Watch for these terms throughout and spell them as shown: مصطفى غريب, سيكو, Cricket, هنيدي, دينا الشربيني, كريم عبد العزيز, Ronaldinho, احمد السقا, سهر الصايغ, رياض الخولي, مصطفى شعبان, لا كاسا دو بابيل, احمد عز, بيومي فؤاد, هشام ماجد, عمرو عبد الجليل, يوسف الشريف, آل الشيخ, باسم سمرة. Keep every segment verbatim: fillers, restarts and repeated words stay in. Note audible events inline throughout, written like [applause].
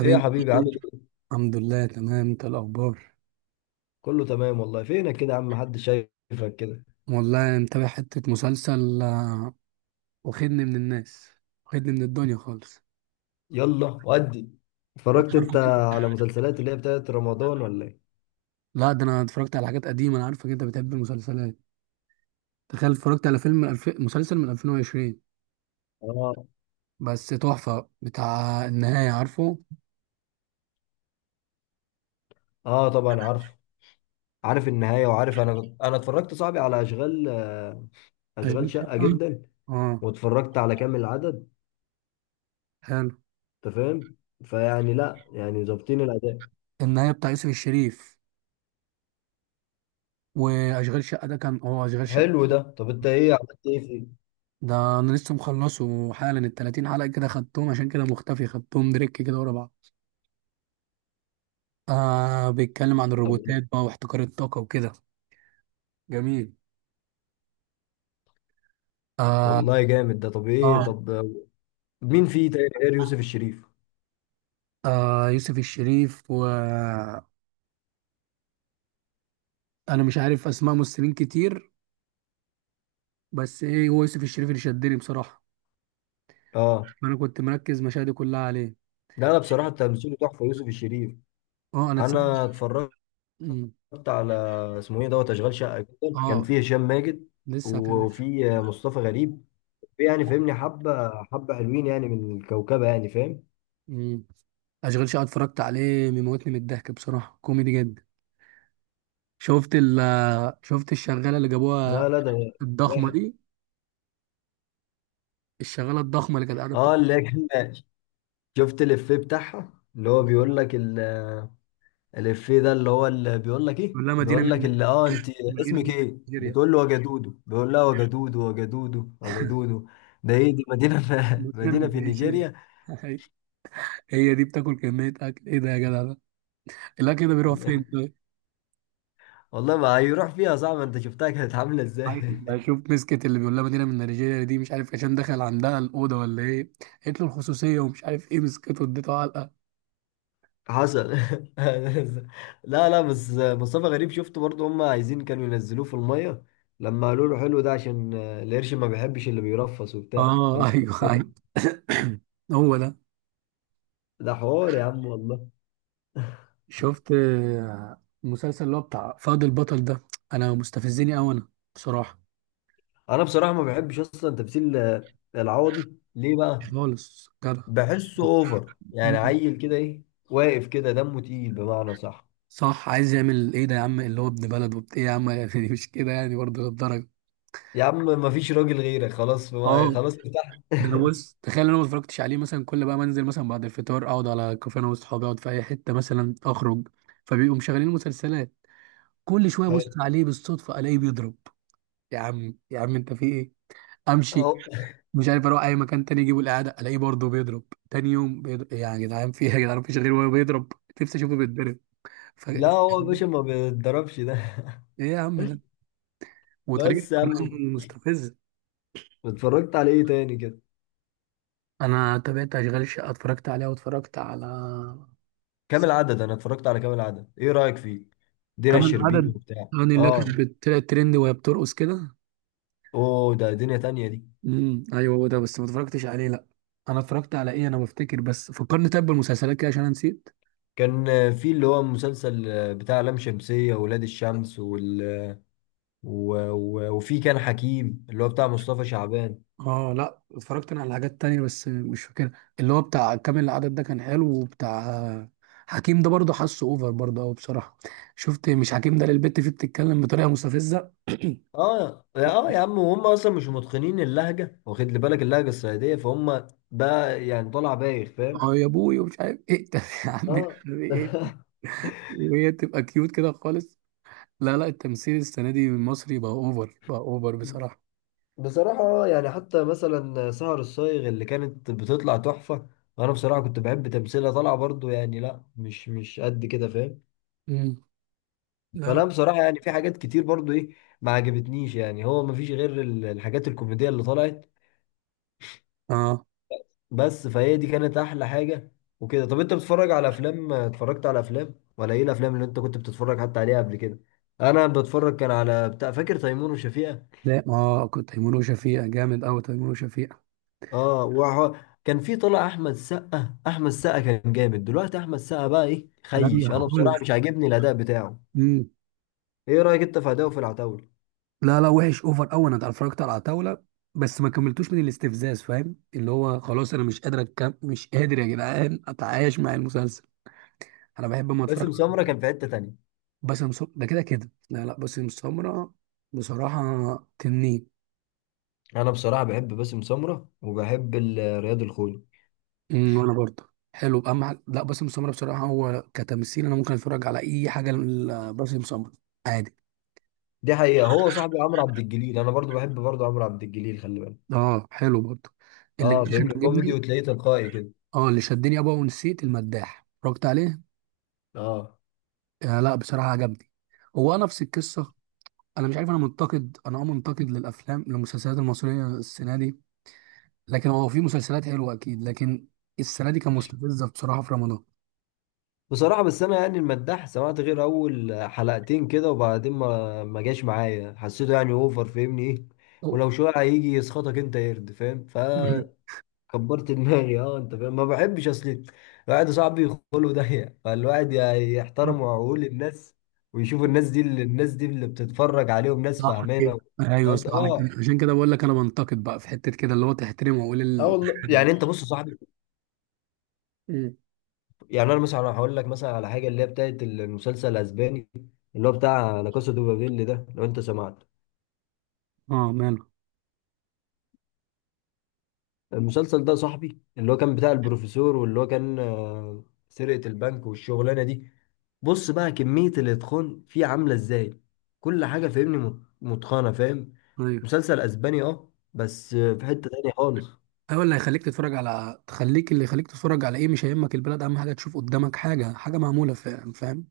ايه يا حبيبي، عامل ايه؟ الحمد لله، تمام. انت الاخبار؟ كله تمام والله. فينك كده يا عم؟ محدش شايفك كده. والله متابع حته مسلسل، آه، واخدني من الناس، واخدني من الدنيا خالص. يلا ودي. أنا اتفرجت عارفك انت انت- على مسلسلات اللي هي بتاعت رمضان ولا ايه؟ لا، ده انا اتفرجت على حاجات قديمه. انا عارفك انت بتحب المسلسلات. تخيل اتفرجت على فيلم من الف... مسلسل من ألفين وعشرين اه. بس تحفه. بتاع النهايه، عارفه اه طبعا عارف. عارف النهاية وعارف انا انا اتفرجت صاحبي على اشغال اشغال اشغال شقه؟ شقة جدا. اه واتفرجت على كامل العدد. حلو. انت فاهم؟ فيعني لا يعني ظابطين الاداء. النهايه بتاع يوسف الشريف، واشغال شقه ده كان، اه، اشغال شقه. حلو ده. طب انت ايه عملت ايه فيه؟ ده انا لسه مخلصه حالا ال تلاتين حلقه كده، خدتهم عشان كده مختفي، خدتهم دريك كده ورا بعض. آه بيتكلم عن طب الروبوتات بقى واحتكار الطاقة وكده. جميل. آه. والله جامد ده. طب ايه؟ آه، طب مين فيه تاني غير يوسف الشريف؟ آه يوسف الشريف وأنا مش عارف أسماء ممثلين كتير، بس إيه، هو يوسف الشريف اللي شدني بصراحة. اه. أنا كنت مركز مشاهدي كلها عليه. لا لا، بصراحة تمثيله تحفة يوسف الشريف. آه، أنا تس... انا اتفرجت مم. على اسمه ايه دوت اشغال شقه جدا. كان آه، فيه هشام ماجد لسه هكلم. وفي مصطفى غريب. في يعني فاهمني، حبه حبه حلوين يعني، من الكوكبه يعني فاهم. مم. أشغال شقة اتفرجت عليه، بيموتني من الضحك بصراحة، كوميدي جدا. شفت ال شفت الشغالة اللي جابوها لا لا ده الضخمة واحد. دي؟ الشغالة الضخمة اللي كانت قاعدة اه بتقول اللي هي كان. شفت الافيه بتاعها اللي هو بيقول لك ال- الافيه ده؟ اللي هو اللي بيقول لك ايه، لها مدينة بيقول لك من، اللي اه انت مدينة اسمك من ايه، نيجيريا، بتقول له وجدودو، بيقول لها وجدودو وجدودو وجدودو. ده ايه دي، مدينه؟ [laughs] في مدينه بتنام في زي شيري. نيجيريا. [laughs] هي دي بتاكل كمية أكل إيه ده يا جدع؟ ده الأكل ده بيروح فين [laughs] طيب؟ والله ما هيروح فيها، صعب. انت شفتها كانت عامله ازاي؟ عايز [laughs] بشوف، مسكت اللي بيقول لها مدينة من نيجيريا دي، مش عارف عشان دخل عندها الأوضة ولا إيه، قالت له الخصوصية ومش عارف إيه، مسكته اديته علقة. حصل. [laughs] لا لا، بس مصطفى غريب شفته برضه، هم عايزين كانوا ينزلوه في الميه لما قالوا له حلو ده عشان القرش ما بيحبش اللي بيرفس وبتاع، آه، قال [laughs] أيوه أيوه. له [clears throat] هو ده. ده حوار يا عم والله. شفت، آه، المسلسل اللي هو بتاع فهد البطل ده؟ أنا مستفزني أوي أنا، بصراحة. انا بصراحه ما بحبش اصلا تمثيل العوضي. ليه مش بقى؟ خالص جدع. بحسه اوفر يعني، مم. عيل كده، ايه واقف كده دمه تقيل بمعنى صح. صح، عايز يعمل إيه ده يا عم؟ اللي هو ابن بلد وبت إيه يا عم؟ [laughs] يعني مش كده يعني، برضه للدرجة. يا عم ما فيش راجل غيرك خلاص. اه. خلاص ارتحت. ده أنا، بص، تخيل انا ما اتفرجتش عليه، مثلا كل بقى منزل مثلا بعد الفطار اقعد على كافيه انا واصحابي، اقعد في اي حته مثلا اخرج، فبيبقوا مشغلين مسلسلات، كل شويه ابص [laughs] عليه بالصدفه الاقيه بيضرب. يا عم يا عم انت في ايه؟ امشي. حلو. مش عارف، اروح اي مكان تاني، اجيبه الاعاده الاقيه برضه بيضرب. تاني يوم بيضرب، إيه يا جدعان في ايه يا جدعان؟ مفيش غير وهو بيضرب. نفسي اشوفه بيتضرب. ف... [laughs] لا ايه هو يا باشا ما بيتضربش ده. يا عم ده؟ [laughs] وطريقه بس يا عم، كلامه مستفزه. اتفرجت على ايه تاني كده؟ انا تابعت اشغال الشقه اتفرجت عليها، واتفرجت على كامل عدد. انا اتفرجت على كامل عدد، ايه رأيك فيه؟ دينا كمان الشربيني عدد. وبتاع اغاني اللي كانت اه. بتطلع ترند وهي بترقص كده. اوه ده دنيا تانية دي. امم، ايوه هو ده، بس ما اتفرجتش عليه لا. انا اتفرجت على ايه انا، بفتكر بس، فكرني طيب بالمسلسلات كده عشان انا نسيت. كان في اللي هو المسلسل بتاع لام شمسية وولاد الشمس وال... و... و... وفي كان حكيم اللي هو بتاع مصطفى شعبان. اه لا، اتفرجت انا على حاجات تانية بس مش فاكرها. اللي هو بتاع كامل العدد ده كان حلو وبتاع. حكيم ده برضه حاسه اوفر برضه قوي بصراحه. شفت مش حكيم ده للبت فيه بتتكلم بطريقه مستفزه؟ [clears throat] اه اه يا عم، وهم اصلا مش متقنين اللهجة، واخد لي بالك؟ اللهجة الصعيدية فهم بقى يعني طالع بايخ فاهم. اه يا ابوي، ومش عارف ايه، [laughs] ده يا عم. اه. إيه؟ [laughs] وهي تبقى كيوت كده خالص. لا لا، التمثيل السنة دي المصري بقى اوفر، بقى اوفر بصراحة. بصراحة، آه، يعني حتى مثلا سهر الصايغ اللي كانت بتطلع تحفة وأنا بصراحة كنت بحب تمثيلها، طالعة برضو يعني لا، مش مش قد كده فاهم. امم. لا فأنا لا. بصراحة يعني في حاجات كتير برضو إيه ما عجبتنيش يعني. هو مفيش غير ال- الحاجات الكوميدية اللي طلعت اه. بس. فهي دي كانت أحلى حاجة وكده. طب أنت بتتفرج على أفلام؟ اتفرجت على أفلام ولا إيه؟ الأفلام اللي أنت كنت بتتفرج حتى عليها قبل كده؟ أنا بتفرج كان على بتاع، فاكر تيمور وشفيقة؟ لا اه، كنت تيمور وشفيقة جامد قوي، تيمور وشفيقة. اه وهو كان في طلع احمد السقا. احمد السقا كان جامد. دلوقتي احمد السقا بقى ايه رايق خيش، انا بصراحه خالص. مش عاجبني الاداء بتاعه. امم. ايه رايك انت في اداؤه في العتاوله؟ لا لا، وحش اوفر قوي. انا اتفرجت على عتاولة بس ما كملتوش من الاستفزاز، فاهم؟ اللي هو خلاص انا مش قادر أتكم... مش قادر يا جدعان اتعايش مع المسلسل. انا بحب اما اتفرج. باسم سمره كان في حته تانية. باسم سمرة ده كده كده، لا لا، باسم سمرة بصراحة تنين. انا بصراحه بحب باسم سمره وبحب ال- رياض الخولي. امم، وانا برضه حلو بقى مع... لا، باسم سمرة بصراحة هو كتمثيل، انا ممكن اتفرج على اي حاجة لباسم سمرة عادي. دي حقيقه. هو صاحبي عمرو عبد الجليل، انا برضو بحب برضو عمرو عبد الجليل، خلي بالك. اه حلو برضه، اللي جه اه كان فاهمني، كوميدي عجبني. وتلاقيه تلقائي كده. اه، اللي شدني ابا، ونسيت المداح اتفرجت عليه. اه آه لا، بصراحة عجبني. هو نفس القصة. انا مش عارف، انا منتقد، انا، اه، منتقد للافلام، للمسلسلات المصرية السنة دي. لكن هو في مسلسلات حلوة اكيد، لكن السنة دي كان مستفزة بصراحة في رمضان. بصراحة، بس أنا يعني المداح سمعت غير أول حلقتين كده وبعدين ما ما جاش معايا. حسيته يعني أوفر فاهمني إيه، أو- ولو شوية هيجي يسخطك أنت، يرد فاهم. فكبرت [laughs] دماغي. أه أنت فاهم؟ ما بحبش أصل الواحد صاحبي خلقه ضيق. [laughs] فالواحد ي- يحترم [laughs] عقول الناس ويشوف الناس دي اللي الناس دي اللي بتتفرج عليهم ناس صح كده، فاهمانة. ايوه قد- صح كده. أه. عشان كده بقول لك انا بنتقد بقى في حته كده اللي هو تحترمه واقول اه ال... والله، الحاجه دي. يعني انت بص يا صاحبي، مم. يعني انا مثلا هقول لك مثلا على حاجه اللي هي بتاعت المسلسل الاسباني اللي هو بتاع لا كاسا دو بابيل ده. لو انت سمعت اه ماله. المسلسل ده صاحبي، اللي هو كان بتاع البروفيسور واللي هو كان آه، سرقة البنك والشغلانة دي، بص بقى كمية الإتقان فيه عاملة إزاي. كل حاجة فاهمني مت- متقنة فاهم. ايوه مسلسل أسباني أه، بس آه، في حتة تانية خالص. ايوه، اللي هيخليك تتفرج على، تخليك، اللي يخليك تتفرج على ايه، مش هيهمك البلد، اهم حاجه تشوف قدامك حاجه، حاجه معموله، فاهم، فاهم.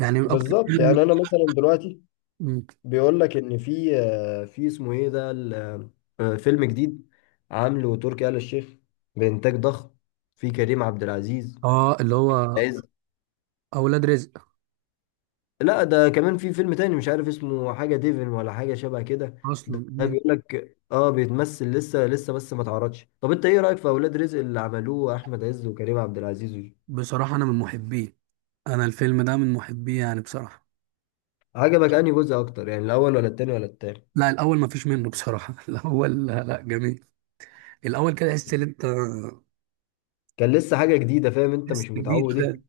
يعني من اكتر بالظبط، فيلم. يعني انا مثلا دلوقتي مم. بيقول لك ان في آه، في اسمه ايه ده ال- آه، فيلم جديد عامله تركي آل الشيخ، بانتاج ضخم، في كريم عبد العزيز، اه اللي هو عز. اولاد رزق. لا ده كمان في فيلم تاني مش عارف اسمه، حاجة ديفن ولا حاجة شبه كده. اصلا. ده ده مم. بيقول لك اه بيتمثل لسه لسه، بس ما اتعرضش. طب انت ايه رأيك في اولاد رزق اللي عملوه احمد عز وكريم عبد العزيز؟ بصراحه انا من محبيه. انا الفيلم ده من محبيه يعني بصراحه. عجبك انهي جزء اكتر؟ يعني الاول ولا التاني ولا التاني لا، الاول ما فيش منه بصراحه. [laughs] الاول، لا لا، جميل. الاول كده تحس ان انت، كان لسه حاجة جديدة فاهم، انت تحس مش جديد متعود ايه. ده.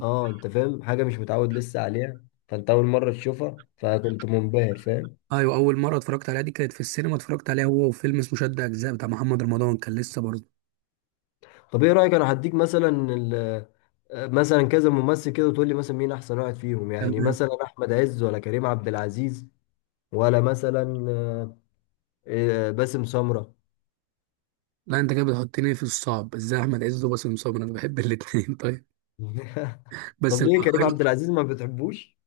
اه انت فاهم، حاجة مش متعود لسه عليها، فانت اول مرة تشوفها فكنت منبهر فاهم. ايوه، اول مره اتفرجت عليها دي كانت في السينما، اتفرجت عليها هو وفيلم اسمه شد اجزاء بتاع محمد رمضان، كان لسه برضه. طب ايه رأيك، انا هديك مثلا ال- مثلا كذا ممثل كده وتقول لي مثلا مين احسن واحد فيهم، يعني تمام. مثلا احمد عز ولا كريم عبد العزيز، ولا مثلا آه، آه، باسم سمرة. لا انت كده بتحطني في الصعب، ازاي احمد عز وباسم سمرة، انا بحب الاثنين. [laughs] طيب. [laughs] بس طب لو ليه كريم عبد هخير- العزيز ما بتحبوش؟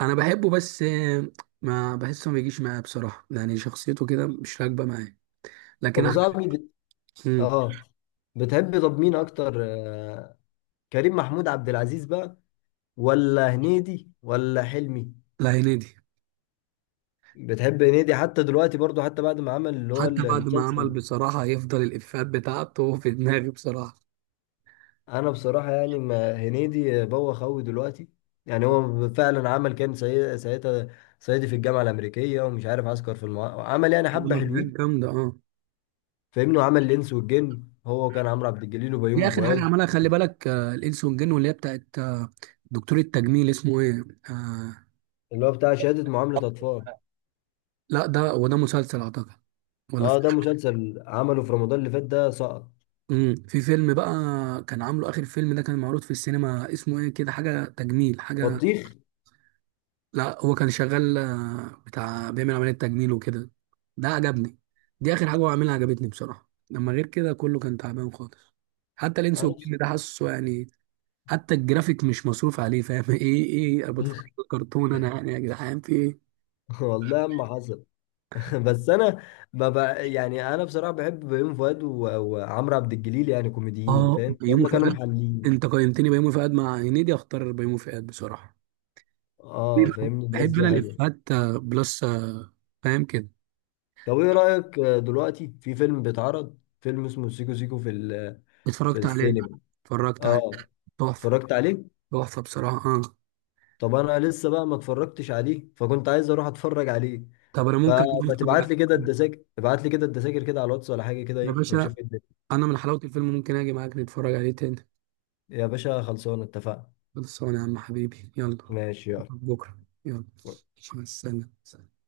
انا بحبه بس، آه، ما بحسه، ما بيجيش معايا بصراحه، يعني شخصيته كده مش راكبه معايا، طب لكن يا احمد. صاحبي بت... مم. اه بتحب. طب مين اكتر، آه، كريم محمود عبد العزيز بقى ولا هنيدي ولا حلمي؟ لا، هنيدي. بتحب هنيدي حتى دلوقتي برضو؟ حتى بعد ما عمل اللي هو حتى بعد ما عمل المسلسل؟ بصراحه هيفضل الافيهات بتاعته في دماغي بصراحه. انا بصراحه يعني ما، هنيدي بوخ قوي دلوقتي. يعني هو فعلا عمل، كان سي- ساعتها صعيدي في الجامعه الامريكيه ومش عارف عسكر في المعارف. عمل يعني عمل حبه حاجات حلوين جامده، اه. فاهمني، وعمل الانس والجن هو وكان عمرو عبد الجليل دي وبيومي اخر حاجه فؤاد. عملها، خلي بالك، آه، الانس والجن، واللي هي بتاعت، آه، دكتور التجميل اسمه ايه. آه. اللي هو بتاع شهاده معامله اطفال؟ لا، ده هو ده مسلسل اعتقد، ولا في. اه ده مسلسل عمله في رمضان اللي فات، ده سقط امم، في فيلم بقى، كان عامله اخر فيلم ده كان معروض في السينما، اسمه ايه كده، حاجه تجميل حاجه. بطيخ. لا هو كان شغال، آه، بتاع بيعمل عمليه تجميل وكده. ده عجبني، دي اخر حاجه هو عاملها عجبتني بصراحه. لما غير كده كله كان تعبان خالص. حتى الانس انا بص- والجن ده، حاسه يعني، حتى الجرافيك مش مصروف عليه، فاهم؟ [laughs] ايه ايه، أنا بتفرج [laughs] على كرتون انا يعني، يا جدعان في ايه؟ والله ما حصل. [laughs] بس انا ما بقى يعني. انا بصراحه بحب بيومي فؤاد و- وعمرو عبد الجليل، يعني كوميديين اه فاهم، بيومي هم كانوا فؤاد. محللين. انت قيمتني بيومي فؤاد مع هنيدي، اختار بيومي فؤاد بصراحه. ليه اه بقى؟ فاهمني، الناس بحب دي انا حلوه. الافيهات، آه، بلس، آه، فاهم كده. طب ايه رايك آه، دلوقتي في فيلم بيتعرض، فيلم اسمه سيكو سيكو في ال- في اتفرجت عليه. السينما؟ اتفرجت عليه. اه تحفه. اتفرجت عليه. تحفه بصراحه، اه. طب انا لسه بقى ما اتفرجتش عليه فكنت عايز اروح اتفرج عليه، طب انا ممكن أجي فما اتفرج تبعت لي عليه كده تاني. الدساكر، ابعت لي كده الدساكر كده على الواتس ولا حاجه كده يا ايه، باشا، ونشوف ايه الدنيا. انا من حلاوه الفيلم ممكن اجي معاك نتفرج عليه تاني. يا باشا خلصانه اتفقنا. خلصانه يا عم حبيبي، يلا. ماشي يلا. بكره. يلا. مع السلامه.